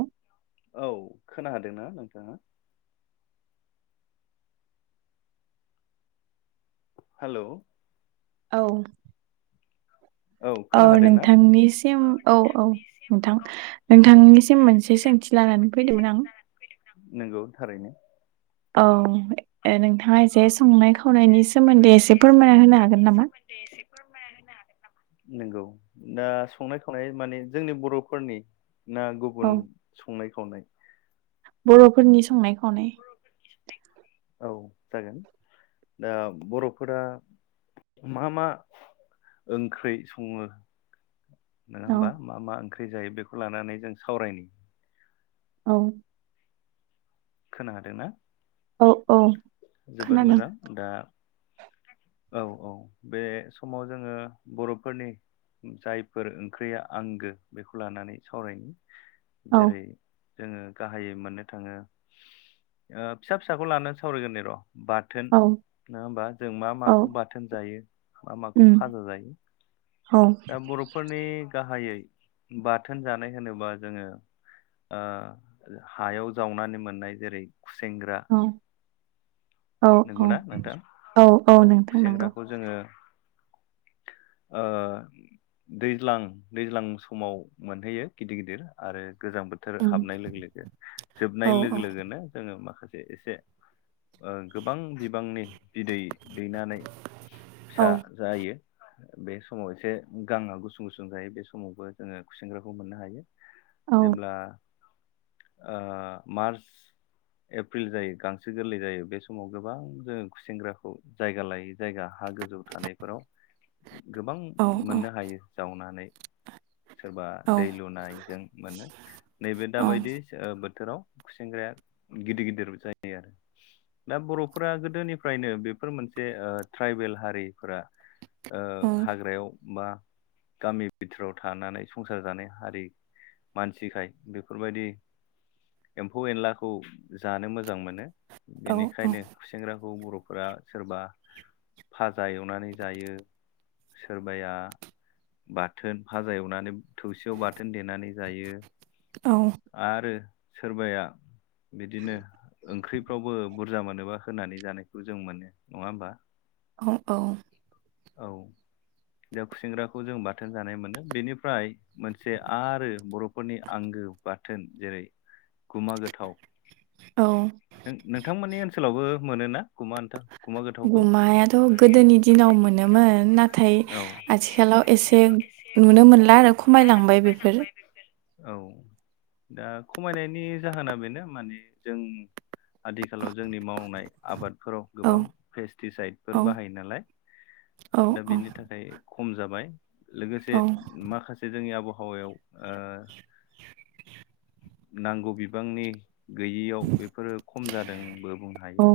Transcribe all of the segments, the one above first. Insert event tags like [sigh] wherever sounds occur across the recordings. औ औ खोना हादोंना नोंथाङा? हेलौ औ। औ नोंथांनिसिम औ औ नोंथां। नोंथांनिसिम मोनसे सोंथि लानानै फैदोंमोन आं? नंगौ थारैनो। औ ए नोंथाङा एसे संनाय खावनायनि सोमोन्दै एसे फोरमायना होनो हागोन सोंनायनि नामा सोमोन्दै एसे फोरमायना होनो हागोन? नंगौ दा संनाय खावनाय माने जोंनि बर'फोरनि ना औ गुबुन संनाय खावनाय? बर'फोरनि संनाय खावनाय। औ जागोन दा बर'फोरा मा मा ओंख्रि सङो। नङा औ होमबा मा मा ओंख्रि जायो बेखौ लानानै जों सावरायनि। औ। खोना हादोंना? औ औ। जोबोद खोनादों मोजां दा [inaudible] औ औ बे समाव जोङो बर'फोरनि जायफोर ओंख्रिया आंगो बेखौ लानानै सावरायनि औ जेरै जोङो गाहायै मोननो थाङो ओ फिसा फिसाखौ लानानै सावरायगोरनि र'। बाथोन औ नङा होमबा जों मा औ माखौ बाथोन जायो। मा माखौ उम फाजा जायो औ दा बर'फोरनि गाहायै बाथोन जानाय होनोबा जोङो आ हायाव जावनानै मोननाय जेरै खुसेेंग्रा। औ औ औ औ औ नोंथां नंगौ। खुसेंग्राखौ जोङो ओ दैज्लां दैज्लां समाव मोनहैयो गिदिर गिदिर आरो गोजां बोथोर उम हाबनाय लोगो लोगो औ जोबनाय औ लोगो लोगोनो जोङो माखासे एसे ओ गोबां बिबांनि बिदै दैनानै औ फिसा जायो। बे समाव एसे गांङा गुसुं गुसुं जायो बे समावबो जोङो खुसेंग्राखौ मोननो हायो। औ जेब्ला ओ मार्च एप्रिल जायो गांसो गोरलै जायो बे स समाव गोबां जोंङो खुसेंग्राखौ जायगा लायै जायगा हा गोजौ थानायफोराव गोबां औ मोननो हायो जावनानै। सोरबा औ दै लुनायजों मोनो नैबे औ दाबायदि बोथोराव खुसेग्राया गिदिर गिदिर जायो आरो। दा बर'फोरा गोदोनिफ्रायनो बेफोर मोनसे ट्राइबेल हारिफोरा ओ हाग्रायाव बा गामि बिथोराव थानानै संसार जानाय हारि मानसिखाय बेफोरबायदि एम्फौ एनलाखौ जानो मोजां मोनो। औ। ओंखायनो सेंग्राखौ बर'फोरा सोरबा फाजा एवनानै जायो। सोरबाया बाथोन फाजा एवनानै थौसियाव बाथोन देनानै जायो। आरो सोरबाया बिदिनो ओंख्रि खौबो बुरजा मोनोबा होनानै जानायखौ जों मोनो नङा होमबा। औ औ। औ। खुसेंग्राखौ जों बाथोन जानाय मोनो बेनिफ्राय मोनसे आरो बर'फोरनि आंगो गो बाथोन जेरै गुमा गोथाव औ नोंथांमोननि ओनसोलावबो मोनोना? गुमा नोंथां गुमा गोथावखौ? गुमायाथ' गोदोनि दिनाव मोनोमोन नाथाय औ आथिखालाव एसे नुनो मोनला आरो खमायलांबाय बेफोर औ। दा खमायनायनि जाहोना बेनो माने जों आथिखालाव जोंनि मावनाय आबाद फोराव औ गोबां पेस्टिसाइफोर औ बाहायो नालाय औ दा बेनि थाखाय खम जा बाय लोगोसे औ माखासे जोंनि आबहावायाव ओ नांगौ बिबांनि गैयियाव बेफोरो खम जादोंबो बुंनो हायो। औ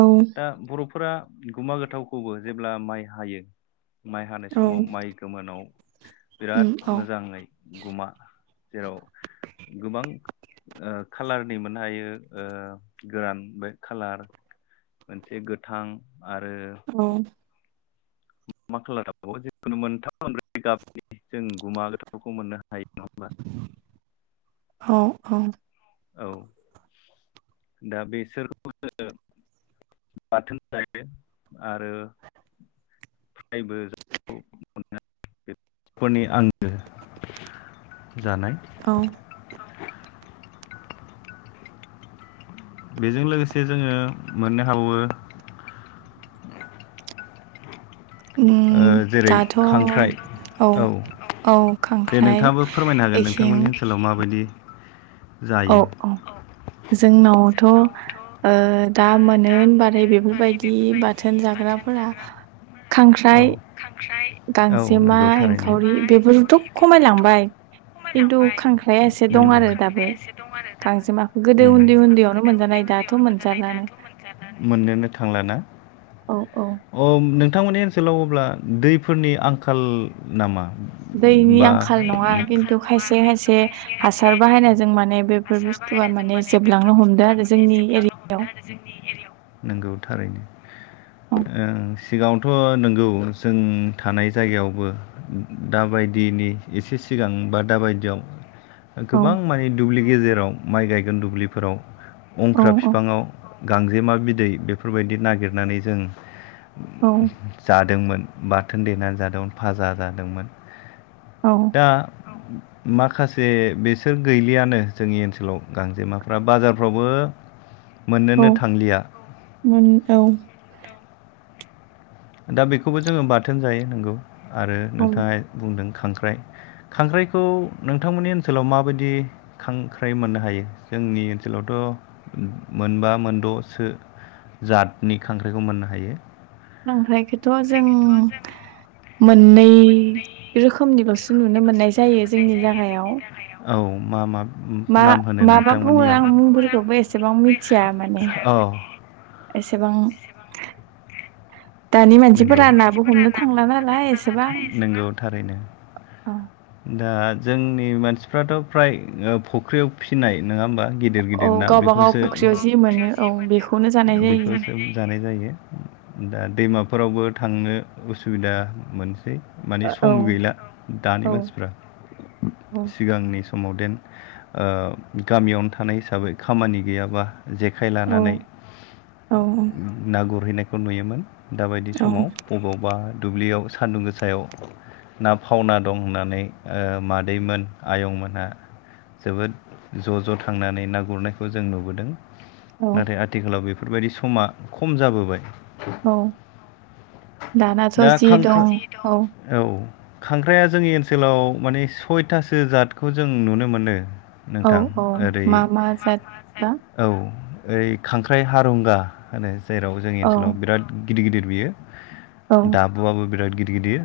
औ दा बर'फोरा गुमा गोथावखौबो जेब्ला माइ हायो माइ हानाय औ समाव माइ गोमोनाव उम बिराद औ मोजाङै गुमा जेराव गोबां ओ खालारनिमोन हायो गोरान बे खालार मोनसे गोथां आरो औ मा खालारा [unintelligible] जिखुनु मोनथाम मोनब्रै गाबनि जों गुमा गोथावखौ मोननो हायो नङा होमबा औ औ औ दा बेसोर बाथोन जायो आरो [unintelligible] बेफोरनि आंगो जानाय औ बेजों लोगोसे जोंङो मोननो हाबावो उम ओ जेरै दाथ' खांख्राइ औ औ दे खांख्राइ नोंथाङाबो फोरमायनो हागोन एखिं नोंथांमोननि ओनसोलाव माबायदि औ जायो औ जोंनावथ' ओ दा मोनो होनबाथाय बेफोरबायदि बाथोन जाग्राफोरा खांख्राइ औ औ गांजेमा नंगौ थारैनो एंखावरि बेफोरखौथ' खमायलांबाय खिन्थु खांख्राया एसे दं आरो दाबो। गांजेमाखौ उन्दै उन्दैयावनो गोदो उन्दै मोनजानाय दाथ' उन्दैयावनो मोनजानाय मोनजालानो दाथ' मोनजा लानो। मोननोनो थांलाना औ औ अ नोंथांमोननि ओनसोलाव अब्ला दैफोरनि आंखाल नामा? दैनि बा आंखाल नङा खिन्थु खायसे खायसे हासार बाहायनायजों माने बेफोर हासार बुस्थुआ बाहायनायजों माने बेफोर जोबलांनो हमदों बुस्थुआ आरो माने जोंनि जोबलांनो एरियायाव हमदों आरो जोंनि एरियायाव। नंगौ थारैनो। औ ओ सिगाङावथ' नंगौ जों थानाय जायगायावबो दाबायदिनि एसे सिगां बा दा बायदियाव गोबां औ माने दुब्लि गेजेराव माइ गायगोन दुब्लिफोराव अंख्रा औ फिफाङाव गांजेमा बिदै बेफोरबायदि नागिरनानै जों औ जादोंमोन। बाथोन देना जादोंमोन भाजा जादोंमोन। औ दा माखासे बेसोर गैलियानो। जोंनि ओनसोलाव गांजेमाफ्रा बाजारफ्रावबो औ मोननोनो थांलिया। मोन औ। दा बेखौबो जोङो बाथोन जायो नंगौ आरो औ नोंथाङा बुंदों खांख्राइ खांख्राइखौ नोंथांमोननि ओनसोलाव माबायदि खांख्राइ मोननो हायो? जोंनि ओनसोलावथ' मोनबा मोनद'सो जातनि खांख्राइखौ मोननो हायो। खांख्रायखौथ' जों मोननै रोख खोमनिल'सो नुनो मोननाय जायो जोंनि जागायाव। औ मा मा मा नाम होनो माबा बुङो नोंथांमोननियाव आं मुंफोरखौबो एसेबां मिथिया माने। औ एसेबां दानि नंगौ। मानसिफोरा दानि नाबो मानसिफोरा हमनो नाबो थांला गुरनो थांला नालाय एसेबां। नंगौ थारैनो। औ दा जोंनि मानसिफ्राथ' फ्राय फुख्रियाव फिसिनाय नङा होमबा? गिदिर औ गिदिर ना गावबा गाव बेखौसो फुख्रियाव जि मोनो औ बेखौनो जानाय [unintelligible] जायो बेखौसो जानाय जायो। दा दैमाफोरावबो थांनो उसुबिदा मोनसै। माने ओ सम गैला दानि औ मानसिफ्रा। औ सिगांनि समाव देन ओ गामियावनो थानाय हिसाबै खामानि गैयाबा जेखाइ औ लानानै औ ना गुरहैनायखौ नुयोमोन। दाबायदि औ समाव बबावबा दुब्लियाव सान्दुं गोसायाव ना फावना दं होननानै ओ मादैमोन आयंमोनहा जोबोद ज' ज' थांनानै ना गुरनायखौ जों नुबोदों। औ नाथाय आथिखालाव बेफोरबायदि समा खम जाबोबाय। औ दानाथ' जि दं औ खांख्राइया जोंनि ओनसोलाव माने सयथासो जातखौ जों नुनो मोनो। औ नोंथां औ ओरै मा मा जाद बा औ ओरै खांख्राइ हारुंगा होनो जेराव जोंनि औ ओनसोलाव बिराद गिदिर गिदिर बियो। औ दाबुआबो बिराद गिदिर गिदिर।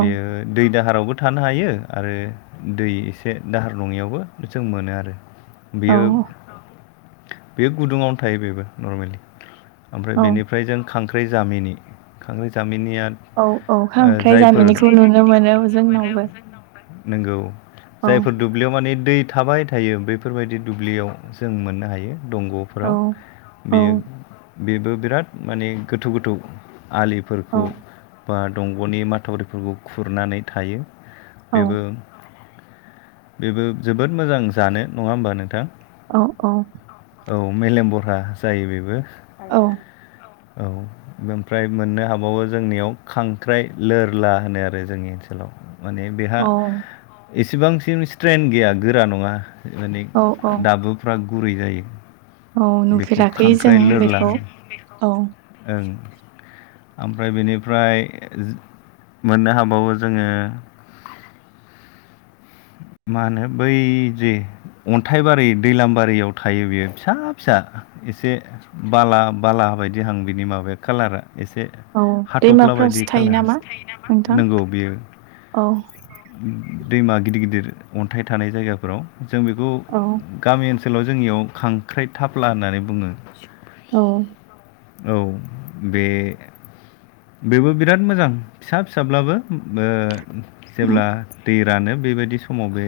बेयो दै दाहारावबो थानो हायो आरो दै एसे दाहार नङियावबो जों मोनो आरो औ बेयो बेयो गुदुङावनो थायो बेबो नरमेलि ओमफ्राय औ बेनिफ्राय जों खांख्राइ जामिनि। खांख्राइ जामिनि औ औ खांख्राइ जामिनिखौ नुनो मोनो जोंनावबो। नंगौ औ जायफोर दुब्लियाव माने दै थाबाय थायो बेफोरबायदि दुब्लियाव जों मोननो हायो। औ दंग'फोराव औ बेयो बेबो बिराद माने गोथौ गोथौ औ आलिफोरखौ बा दंग'नि माथावरिफोरखौ खुरनानै थायो। औ बेबो बेबो जोबोद मोजां जानो। नङा होमबा नोंथां? औ औ। औ मेलेम बरहा जायो बेबो। औ ओमफ्राय मोननो हाबावो जोंनियाव खांख्राइ लोरला होनो आरो जोंनि ओनसोलाव। माने बेहा औ इसेबांसिम स्ट्रेन गैया गोरा नङा। माने औ औ दाबोफ्रा गुरै जायो। औ बेखौ नुफेराखै जों खांख्राइ लोरला बेखौ होनो औ ओं। ओमफ्राय बेनिफ्राय मोननो हाबावो जोङो [inaudible] मा होनो बै जे अन्थाइबारि दैलाम बारियाव थायो बियो फिसा फिसा एसे बाला बाला बायदिहां बिनि माबाया कालारा एसे औ हाथ'फ्ला दैमाफ्रावसो बायदि थायो खालार नामा नोंथां नोंगौ बियो औ दैमा गिदिर गिदिर अन्थाइ थानाय जायगाफोराव जों बेखौ औ गामि ओनस सोलाव जोंनियाव खांख्राइ थाफ्ला होननानै बुङो। औ औ बे बेबो बिराद मोजां फिसा फिसाब्लाबो बो उम जेब्ला दै [unintelligible] नो बेबायदि समाव बे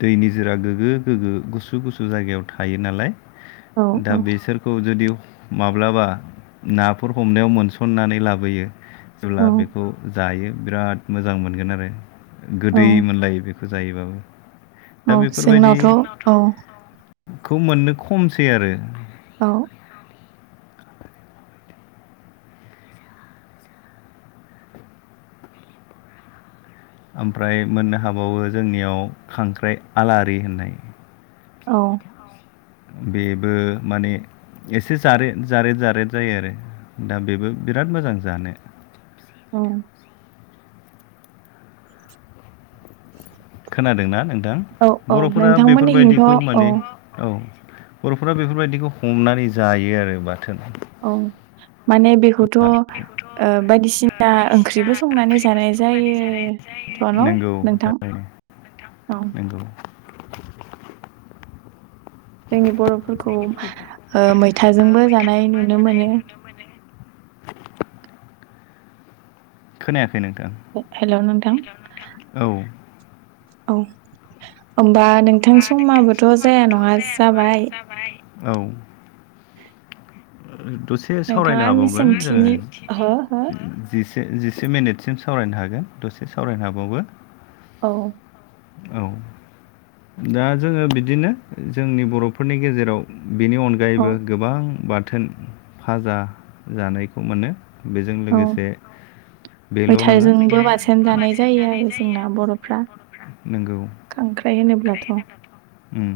दैनि जोरा गोगो गोग्गो गुसु गुसु जायगायाव थां थायो नालाय औ दा औ बेसोरखौ जुदि [unintelligible] माब्लाबा नाफोर हमनायाव मोनसननानै लाबोयो जेब्ला औ बेखौ जायो बिराद मोजां मोनगोन आरो औ गोदै मोनलायो बेख खौ जायोबाबो दा औ बेफोरबायदि जोंनावथ' औ खौ मोननो खमसै आरो औ ओमफ्राय मोननो हाबावो जोंनियाव खांख्राइ आलारि होननाय औ बेबो माने एसे जारे जारेद जारेद जायो आरो दा बेबो बिराद मोजां जानो औ खोनादोंना नोंथां औ औ बर'फोरा नोंथांमोननिथिंथ' बेफोरबायदिखौ औ माने औ बर'फोरा बेफोरबायदिखौ हमनानै जायो आरो बा औ माने बेखौथ' ओ बायदिसिना ओंख्रिबो संनानै ज जानाय जायोथ' जायो। न' नंगौ नोंथां थारैनो औ नंगौ जोंनि बर'फोरखौ ओ मैथाजोंबो जानाय नुनो मोनो। [inaudible] खोनाया हे हेलौ नोंथां औ औ ओमबा नोंथां समाबोथ' जाया नङा जाबाय औ उम दसे नोंथाङा सावरायनो आंनि हाबावगोन सोंथिनि हो हो जोङो जिस से मेनेटसिम सावरायनो हागोन दसे सावरायनो हाबावो औ औ दा जोङो बिदिनो जोंनि बर'फोरनि गेजेराव बेनि औ अनगायैबो गोबां बाथोन भाजा जानायखौ मोनो। बेजों औ लोगोसे बेल' नङा मैथाजोंबो बांसिन जानाय जायो आरो जोंना बर'फ्रा नोंगौ खांख्राइ होनोब्लाथ' उम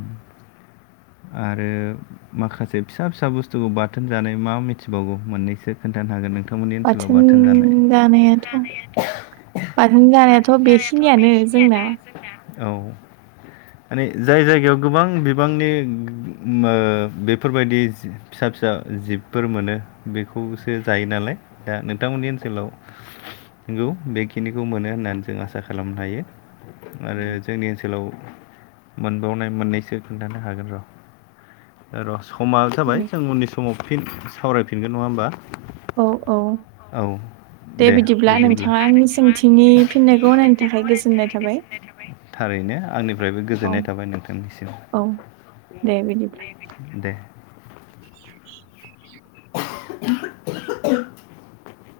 आरो माखासे फिसा फिसा बुस्थुखौ बाथोन जानाय मा मिनथिबावगौ मोननैसो खोन थानो हागोन नोंथ बाथोन जानायाथ' बाथोन जानायाथ थ' बेखिनियानो जोंना औ माने जाय जायगायाव गोबां बिबांनि [unintelligible] मो बेफोरबायदि फिसा फिसा जिबफोर मोनो बेखौसो जायो नालाय दा नोंथांमोननि ओनसोलाव नंगौ बेखिनिखौ मोनो होननानै जों आसा खालामनो हायो। आरो जोंनि ओनसोलाव मोनबावनाय मोननैसो खोन्थानो हागोन र' र समा जाबाय दे जों उननि समाव फिन सावरायफिनगोन नङा होमबा औ औ औ दे बिदिब्ला नोंथाङा आंनि सोंथिनि फिननायखौ होनायनि थाखाय गोजोननाय थाबाय थारैनो आंनिफ्रायबो औ गोजोननाय थाबाय नोंथांनिसिम औ दे बिनिब्ला दे [inaudible] [inaudible]